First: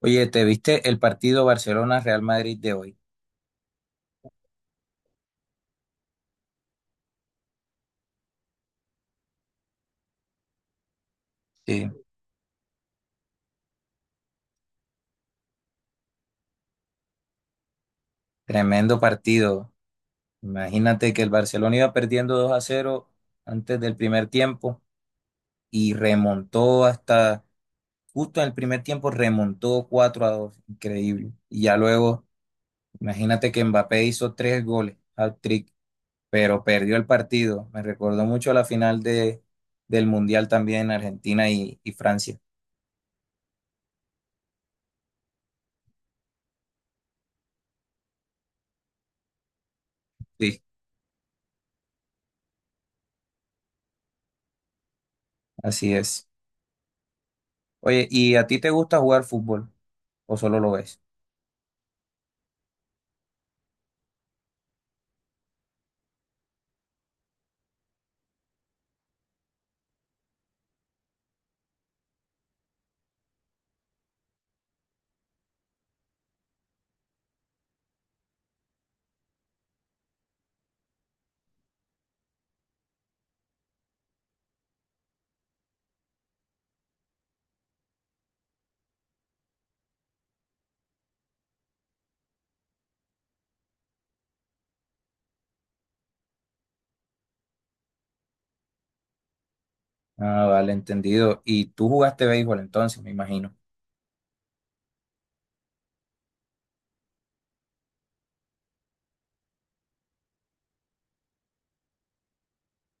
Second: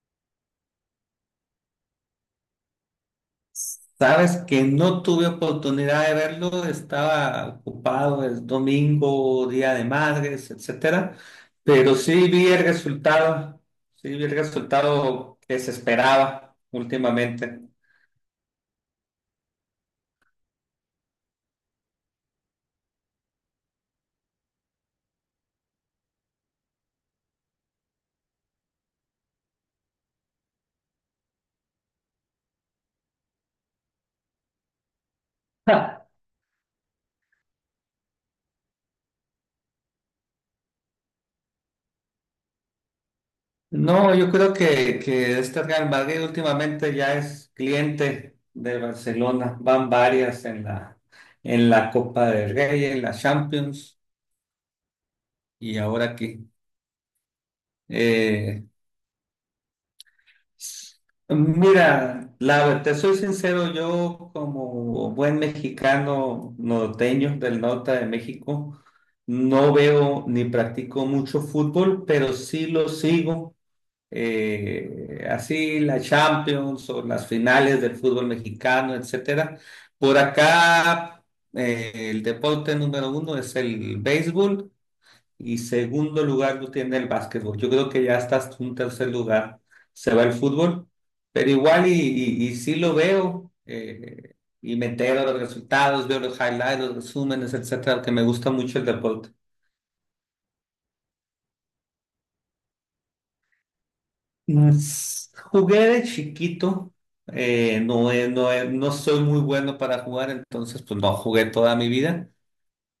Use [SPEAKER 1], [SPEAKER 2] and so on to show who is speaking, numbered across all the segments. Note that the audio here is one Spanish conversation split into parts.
[SPEAKER 1] Oye, ¿te viste el partido Barcelona-Real Madrid de hoy?
[SPEAKER 2] Sabes que no tuve oportunidad de verlo, estaba ocupado el domingo, Día de Madres, etcétera,
[SPEAKER 1] Sí,
[SPEAKER 2] pero sí vi el resultado, sí vi el resultado que se esperaba últimamente.
[SPEAKER 1] tremendo partido. Imagínate que el Barcelona iba perdiendo 2-0 antes del primer tiempo y remontó hasta, justo en el primer tiempo remontó 4-2, increíble. Y ya luego, imagínate que Mbappé hizo tres goles, hat-trick,
[SPEAKER 2] Ja.
[SPEAKER 1] pero perdió el partido. Me recordó mucho la final de, del Mundial también Argentina y Francia.
[SPEAKER 2] No, yo creo que este Real Madrid últimamente ya es cliente de Barcelona, van varias
[SPEAKER 1] Sí,
[SPEAKER 2] en en la Copa del Rey, en la Champions y
[SPEAKER 1] así
[SPEAKER 2] ahora
[SPEAKER 1] es.
[SPEAKER 2] aquí.
[SPEAKER 1] Oye, ¿y a ti
[SPEAKER 2] Eh,
[SPEAKER 1] te gusta jugar fútbol o solo lo ves?
[SPEAKER 2] Mira, te soy sincero, yo como buen mexicano norteño del norte de México, no veo ni practico mucho fútbol, pero sí lo sigo. Así la Champions o las finales del fútbol mexicano, etcétera. Por acá, el deporte número uno es el béisbol. Y segundo lugar lo tiene el básquetbol. Yo creo que ya estás un tercer lugar. Se va el fútbol, pero igual y sí lo veo. Y me entero de los resultados, veo los highlights, los resúmenes, etcétera, que me gusta mucho el deporte.
[SPEAKER 1] Ah, vale, entendido. Y tú jugaste béisbol entonces, me imagino.
[SPEAKER 2] Jugué de chiquito. No, no, no soy muy bueno para jugar, entonces pues no jugué toda mi vida.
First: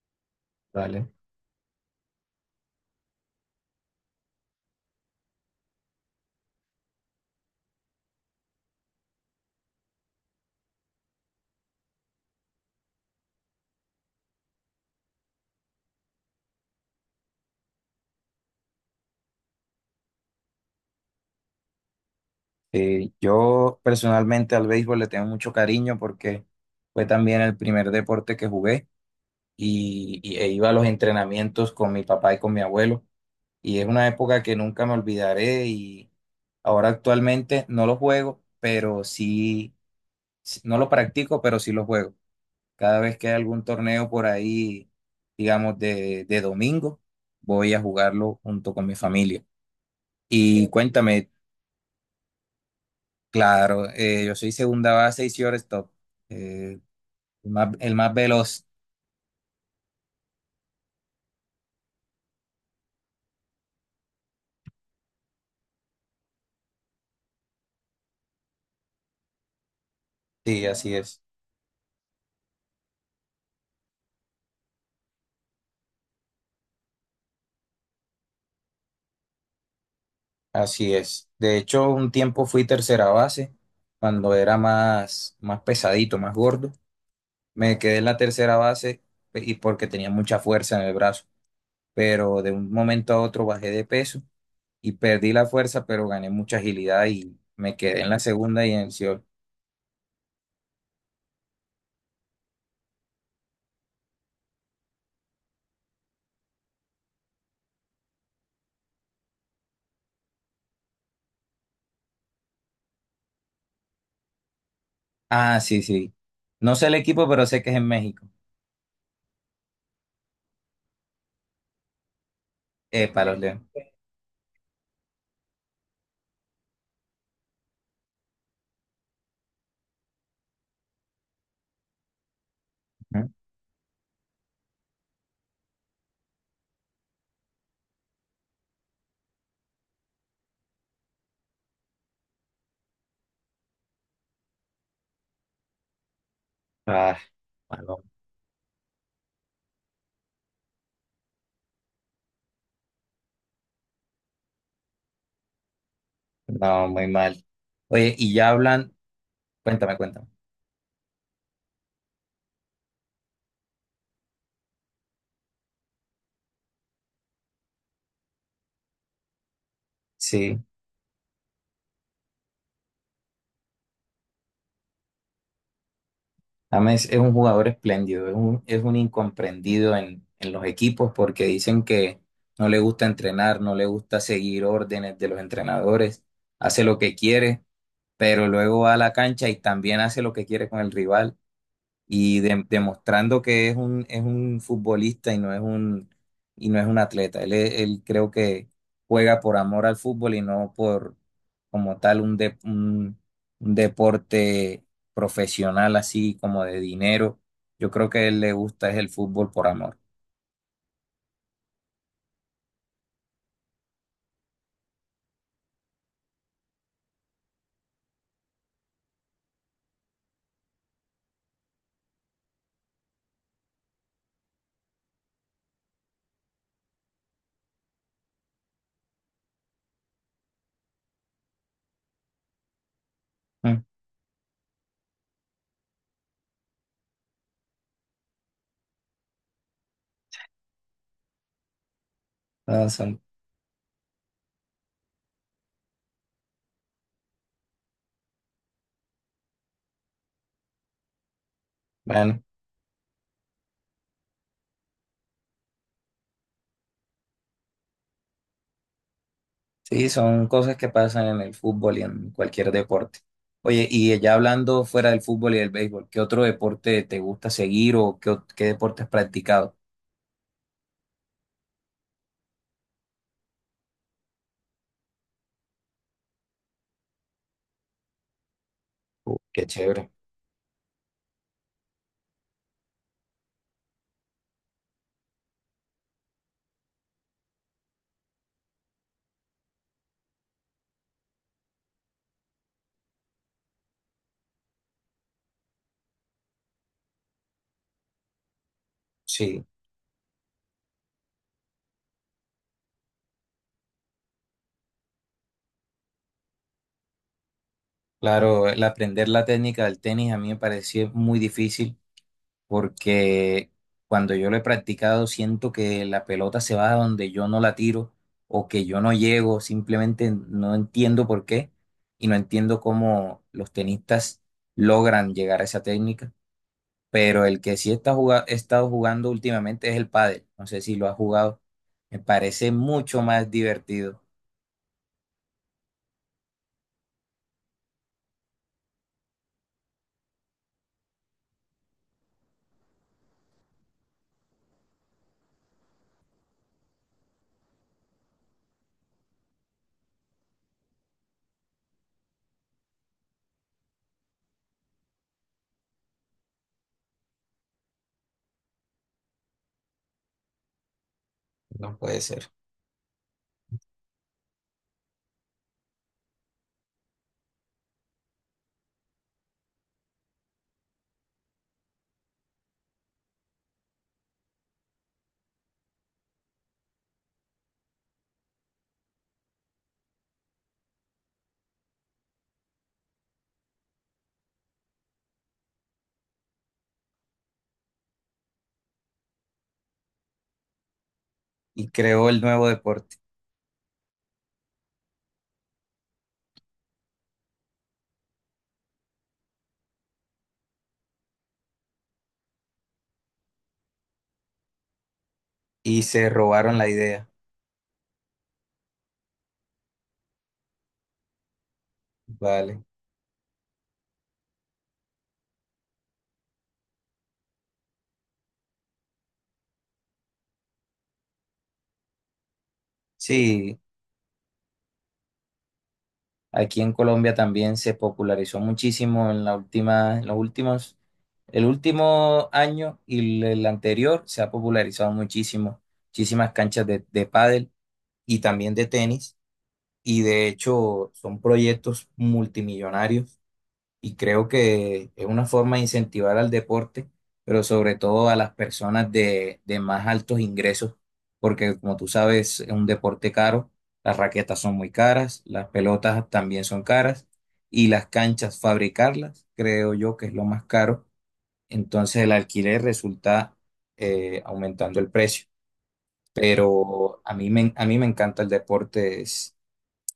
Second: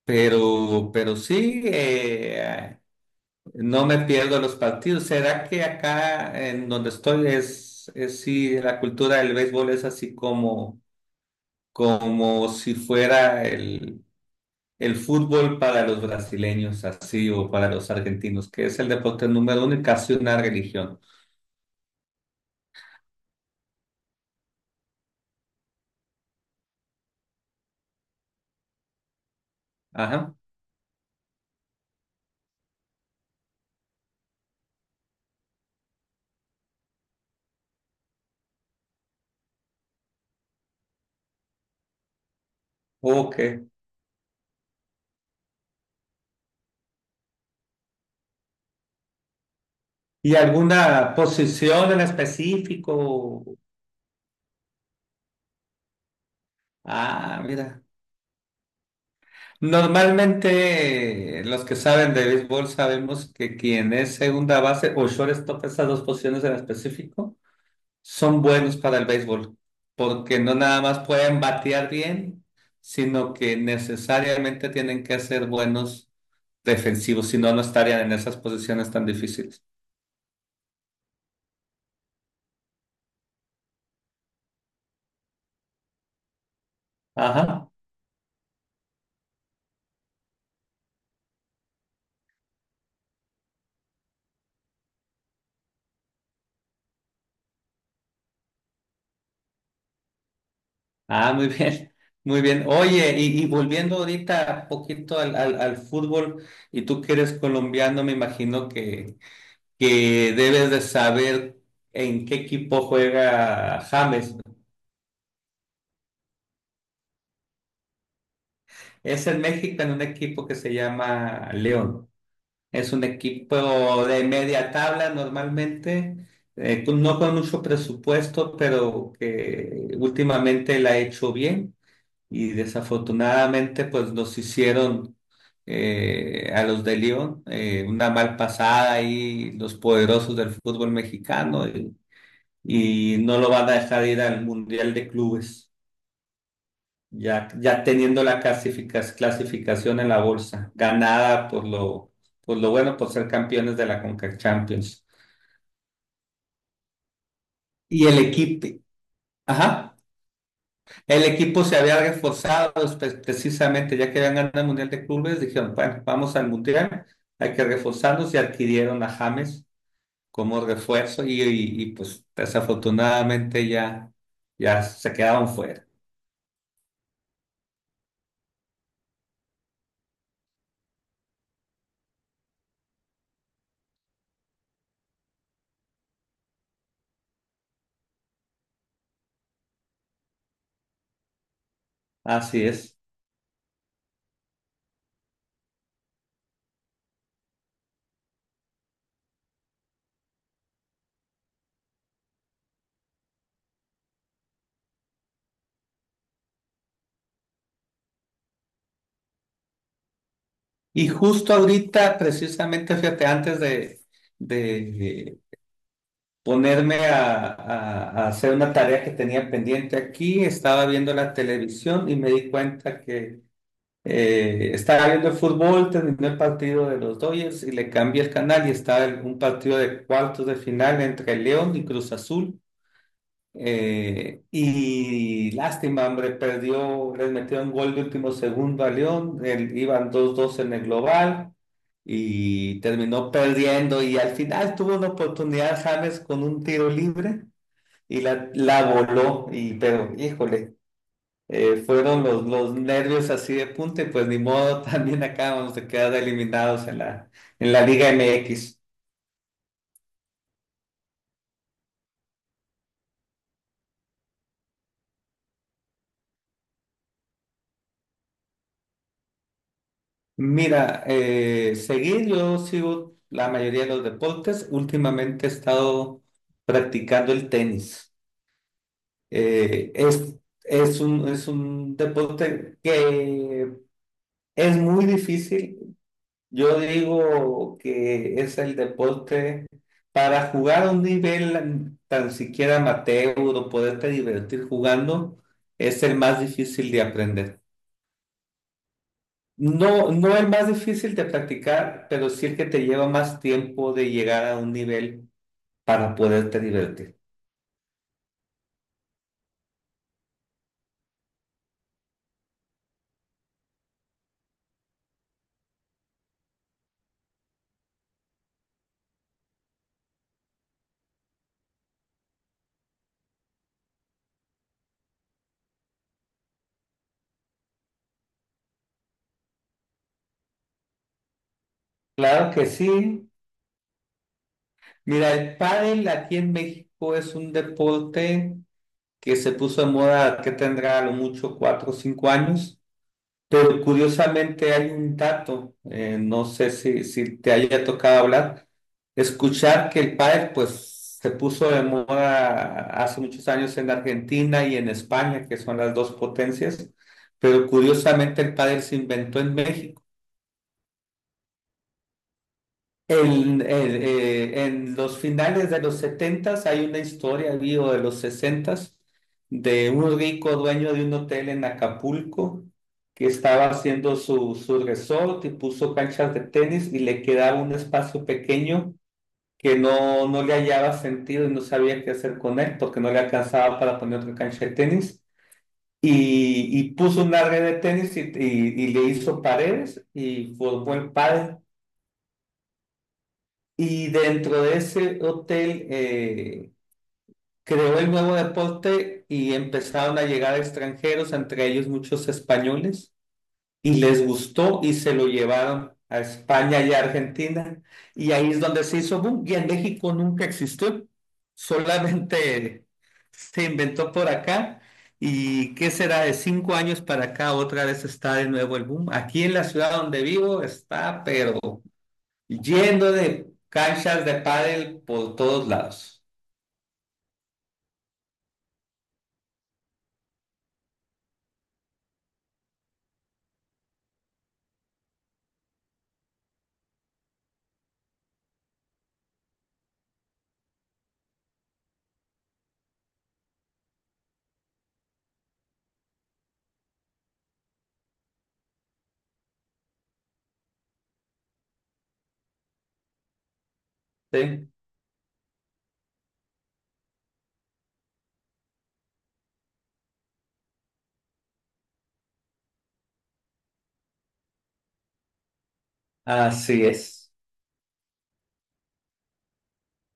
[SPEAKER 2] Pero,
[SPEAKER 1] Vale.
[SPEAKER 2] pero sí, no me pierdo los partidos. ¿Será que acá en donde estoy es sí, la cultura del béisbol es así como, como si fuera el fútbol para los brasileños, así, o para los argentinos, que es el deporte número uno y casi una religión?
[SPEAKER 1] Yo personalmente al béisbol le tengo mucho cariño porque fue también el primer deporte que jugué
[SPEAKER 2] Ajá.
[SPEAKER 1] e iba a los entrenamientos con mi papá y con mi abuelo. Y es una época que nunca me olvidaré y ahora actualmente no lo juego, pero no lo practico, pero sí lo juego. Cada vez que hay
[SPEAKER 2] Ok.
[SPEAKER 1] algún torneo por ahí, digamos, de domingo, voy a jugarlo junto con mi familia.
[SPEAKER 2] ¿Y
[SPEAKER 1] Y
[SPEAKER 2] alguna
[SPEAKER 1] cuéntame,
[SPEAKER 2] posición en específico?
[SPEAKER 1] claro, yo soy segunda base y shortstop, eh,
[SPEAKER 2] Ah,
[SPEAKER 1] el más,
[SPEAKER 2] mira.
[SPEAKER 1] el más veloz.
[SPEAKER 2] Normalmente los que saben de béisbol sabemos que quien es segunda base o shortstop, esas dos posiciones en específico, son buenos para el béisbol, porque no
[SPEAKER 1] Sí,
[SPEAKER 2] nada
[SPEAKER 1] así
[SPEAKER 2] más
[SPEAKER 1] es,
[SPEAKER 2] pueden batear bien, sino que necesariamente tienen que ser buenos defensivos, si no, no estarían en esas posiciones tan difíciles.
[SPEAKER 1] así es. De hecho, un tiempo fui tercera base, cuando era más, más pesadito, más gordo.
[SPEAKER 2] Ajá.
[SPEAKER 1] Me quedé en la tercera base y porque tenía mucha fuerza en el brazo, pero de un momento a otro bajé de peso y perdí la fuerza, pero gané mucha agilidad y me quedé en la segunda y en el Seoul.
[SPEAKER 2] Ah, muy bien, muy bien. Oye, y volviendo ahorita un poquito al al fútbol, y tú que eres colombiano, me imagino que debes de saber en qué equipo juega James.
[SPEAKER 1] Ah, sí, sí. No sé el equipo, pero sé que es en México.
[SPEAKER 2] Es en México en un equipo que se llama León. Es un
[SPEAKER 1] Para los Leones.
[SPEAKER 2] equipo de media tabla normalmente, no con mucho presupuesto, pero que últimamente la ha hecho bien y
[SPEAKER 1] Ujú.
[SPEAKER 2] desafortunadamente pues nos hicieron a los de León, una mal pasada ahí, los poderosos del fútbol mexicano. Y no lo van a dejar ir al Mundial de Clubes,
[SPEAKER 1] Ah,
[SPEAKER 2] ya
[SPEAKER 1] malo.
[SPEAKER 2] teniendo la clasificación en la bolsa, ganada por por lo bueno, por ser campeones de la CONCACAF Champions.
[SPEAKER 1] No, muy mal.
[SPEAKER 2] Y
[SPEAKER 1] Oye,
[SPEAKER 2] el
[SPEAKER 1] y ya
[SPEAKER 2] equipo,
[SPEAKER 1] hablan,
[SPEAKER 2] ajá,
[SPEAKER 1] cuéntame, cuéntame.
[SPEAKER 2] el equipo se había reforzado, pues, precisamente, ya que habían ganado el Mundial de Clubes, dijeron, bueno, vamos al Mundial, hay que reforzarnos y adquirieron a James
[SPEAKER 1] Sí,
[SPEAKER 2] como refuerzo y pues desafortunadamente ya se quedaron fuera.
[SPEAKER 1] James es un jugador espléndido, es un incomprendido en los equipos porque dicen que no le gusta entrenar, no le gusta seguir órdenes de los entrenadores, hace lo que quiere, pero luego va a la cancha y también hace lo que quiere con el rival y
[SPEAKER 2] Así es.
[SPEAKER 1] demostrando que es un futbolista y no es y no es un atleta. Él, él creo que juega por amor al fútbol y no por como tal un deporte profesional así como de dinero. Yo creo que a él le gusta es el fútbol por amor.
[SPEAKER 2] Y justo ahorita, precisamente, fíjate, antes de ponerme a hacer una tarea que tenía pendiente aquí, estaba viendo la televisión y me di cuenta que estaba viendo el fútbol, terminó el partido de los Dodgers y le cambié el canal y estaba un partido de cuartos de final entre León y Cruz Azul.
[SPEAKER 1] Mm,
[SPEAKER 2] Y lástima, hombre, perdió, les metió un gol de último segundo a León, iban dos 2 en el global y
[SPEAKER 1] no,
[SPEAKER 2] terminó perdiendo y al final tuvo una oportunidad James con un tiro libre y la voló, y pero híjole, fueron
[SPEAKER 1] bueno,
[SPEAKER 2] los nervios así de punta y pues ni modo, también acabamos de quedar eliminados en en la Liga MX.
[SPEAKER 1] sí, son cosas que pasan en el fútbol y en cualquier deporte. Oye, y ya hablando fuera del fútbol y del béisbol, ¿qué otro deporte te gusta seguir o qué deporte has practicado?
[SPEAKER 2] Mira, seguir, yo sigo la mayoría de los deportes. Últimamente he estado practicando el tenis.
[SPEAKER 1] Qué
[SPEAKER 2] Eh,
[SPEAKER 1] chévere.
[SPEAKER 2] es, es es un deporte que es muy difícil. Yo digo que es el deporte para jugar a un nivel tan siquiera amateur o poderte divertir jugando, es el más difícil de aprender.
[SPEAKER 1] Sí,
[SPEAKER 2] No, no el más difícil de practicar, pero sí el que te lleva más tiempo de llegar a un nivel para poderte divertir.
[SPEAKER 1] claro, el aprender la técnica del tenis a mí me pareció muy difícil porque cuando yo lo he practicado siento que la pelota se va a donde yo no la tiro o que yo no llego, simplemente no entiendo por qué y no entiendo cómo los tenistas logran llegar a esa técnica, pero el que sí está he estado jugando últimamente es el pádel, no sé si lo has jugado, me
[SPEAKER 2] Claro que
[SPEAKER 1] parece mucho
[SPEAKER 2] sí.
[SPEAKER 1] más divertido,
[SPEAKER 2] Mira, el pádel aquí en México es un deporte que se puso de moda, que tendrá a lo mucho cuatro o cinco años, pero curiosamente hay un dato, no sé si te haya tocado hablar, escuchar que el pádel pues se puso de moda hace muchos años en Argentina y en España, que son las dos potencias, pero curiosamente el pádel se inventó en México.
[SPEAKER 1] no puede ser,
[SPEAKER 2] En los finales de los setentas hay una historia, vivo de los sesentas, de un rico dueño de un hotel en Acapulco que estaba haciendo su resort y puso canchas de tenis y le quedaba un espacio pequeño que no le hallaba sentido y no sabía qué hacer con él porque no le alcanzaba para poner otra cancha de tenis. Y puso una red de tenis y le hizo paredes y formó el pádel.
[SPEAKER 1] y creó el nuevo deporte.
[SPEAKER 2] Y dentro de ese hotel, creó el nuevo deporte y empezaron a llegar extranjeros, entre ellos muchos españoles y les gustó y se lo llevaron
[SPEAKER 1] Y
[SPEAKER 2] a
[SPEAKER 1] se robaron
[SPEAKER 2] España
[SPEAKER 1] la
[SPEAKER 2] y a
[SPEAKER 1] idea.
[SPEAKER 2] Argentina y ahí es donde se hizo boom y en México nunca existió,
[SPEAKER 1] Vale.
[SPEAKER 2] solamente se inventó por acá y qué será de cinco años para acá otra vez está de nuevo el boom. Aquí en la ciudad donde vivo está pero yendo de
[SPEAKER 1] Sí,
[SPEAKER 2] canchas de pádel por todos lados.
[SPEAKER 1] aquí en Colombia también se popularizó muchísimo en la última, en los últimos, el último año y el anterior se ha popularizado muchísimo, muchísimas canchas de pádel y también de tenis. Y de hecho son proyectos multimillonarios y creo que es una forma de incentivar al deporte, pero sobre todo a las personas de más altos ingresos, porque como tú sabes, es un deporte caro, las raquetas
[SPEAKER 2] ¿Sí?
[SPEAKER 1] son muy caras, las pelotas también son caras y las canchas, fabricarlas, creo yo que es lo más caro, entonces el alquiler resulta aumentando el precio.
[SPEAKER 2] Así
[SPEAKER 1] Pero
[SPEAKER 2] es.
[SPEAKER 1] a mí me encanta el deporte,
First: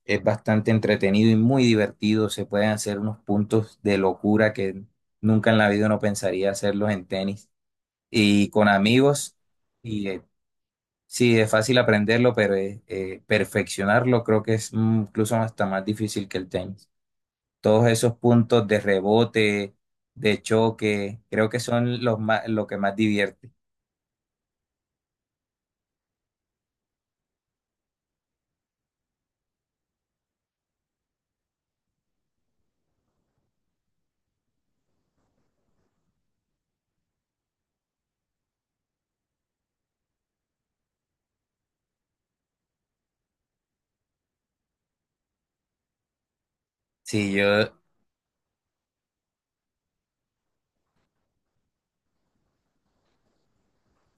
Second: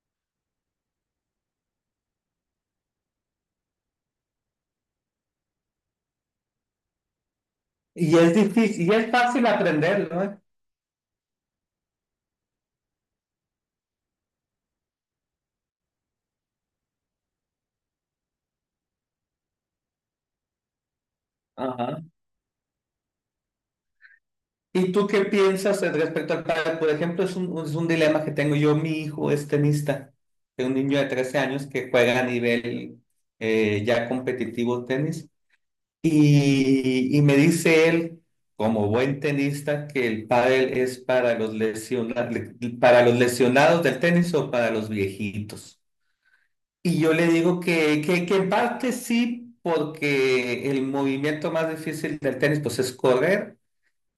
[SPEAKER 1] es bastante entretenido y muy divertido. Se pueden hacer unos puntos de locura que nunca en la vida uno pensaría hacerlos en tenis
[SPEAKER 2] Y es
[SPEAKER 1] y con
[SPEAKER 2] difícil, y es
[SPEAKER 1] amigos.
[SPEAKER 2] fácil
[SPEAKER 1] Y eh,
[SPEAKER 2] aprenderlo, ¿eh?
[SPEAKER 1] sí, es fácil aprenderlo, pero perfeccionarlo creo que es incluso hasta más difícil que el tenis. Todos esos puntos de rebote, de choque, creo que
[SPEAKER 2] Ajá.
[SPEAKER 1] son lo que más divierte.
[SPEAKER 2] ¿Y tú qué piensas al respecto al padre? Por ejemplo, es es un dilema que tengo yo. Mi hijo es tenista, es un niño de 13 años que juega a nivel, ya competitivo tenis. Y me dice él, como buen tenista, que el pádel es para los para los lesionados del tenis o para los viejitos. Y yo le
[SPEAKER 1] Sí,
[SPEAKER 2] digo
[SPEAKER 1] yo,
[SPEAKER 2] que en parte sí, porque el movimiento más difícil del tenis pues es correr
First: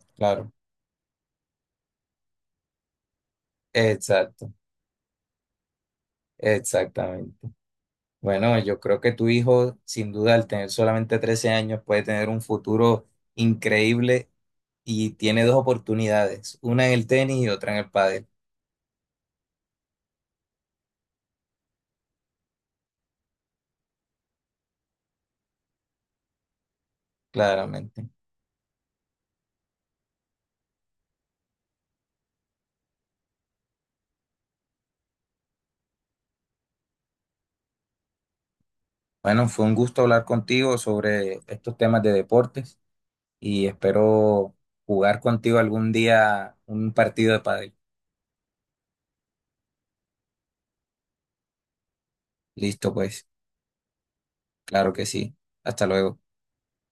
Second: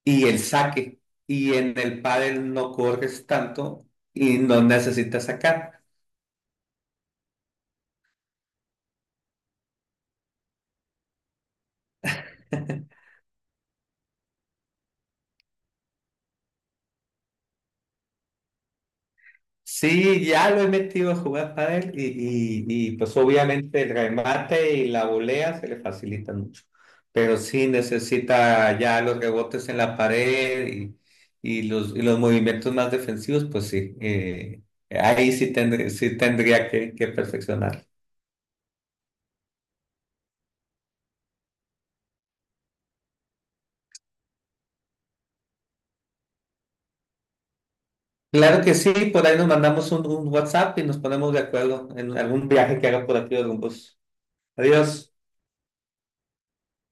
[SPEAKER 2] y el
[SPEAKER 1] claro,
[SPEAKER 2] saque. Y en el pádel no corres tanto y
[SPEAKER 1] exacto,
[SPEAKER 2] no necesitas sacar.
[SPEAKER 1] exactamente. Bueno, yo creo que tu hijo, sin duda, al tener solamente 13 años, puede tener un futuro increíble y tiene dos oportunidades, una en el tenis y otra en el pádel,
[SPEAKER 2] Sí, ya lo he metido a jugar pádel y pues obviamente el remate y la volea se le facilitan mucho. Pero sí
[SPEAKER 1] claramente.
[SPEAKER 2] necesita ya los rebotes en la pared y y los movimientos más defensivos, pues sí. Ahí sí tendría que perfeccionar.
[SPEAKER 1] Bueno, fue un gusto hablar contigo sobre estos temas de deportes y espero jugar contigo algún día un partido de pádel.
[SPEAKER 2] Claro que sí, por ahí nos mandamos un WhatsApp y nos ponemos de acuerdo en algún viaje que
[SPEAKER 1] Listo,
[SPEAKER 2] haga por
[SPEAKER 1] pues,
[SPEAKER 2] aquí de Rumbos.
[SPEAKER 1] claro que
[SPEAKER 2] Adiós.
[SPEAKER 1] sí. Hasta luego.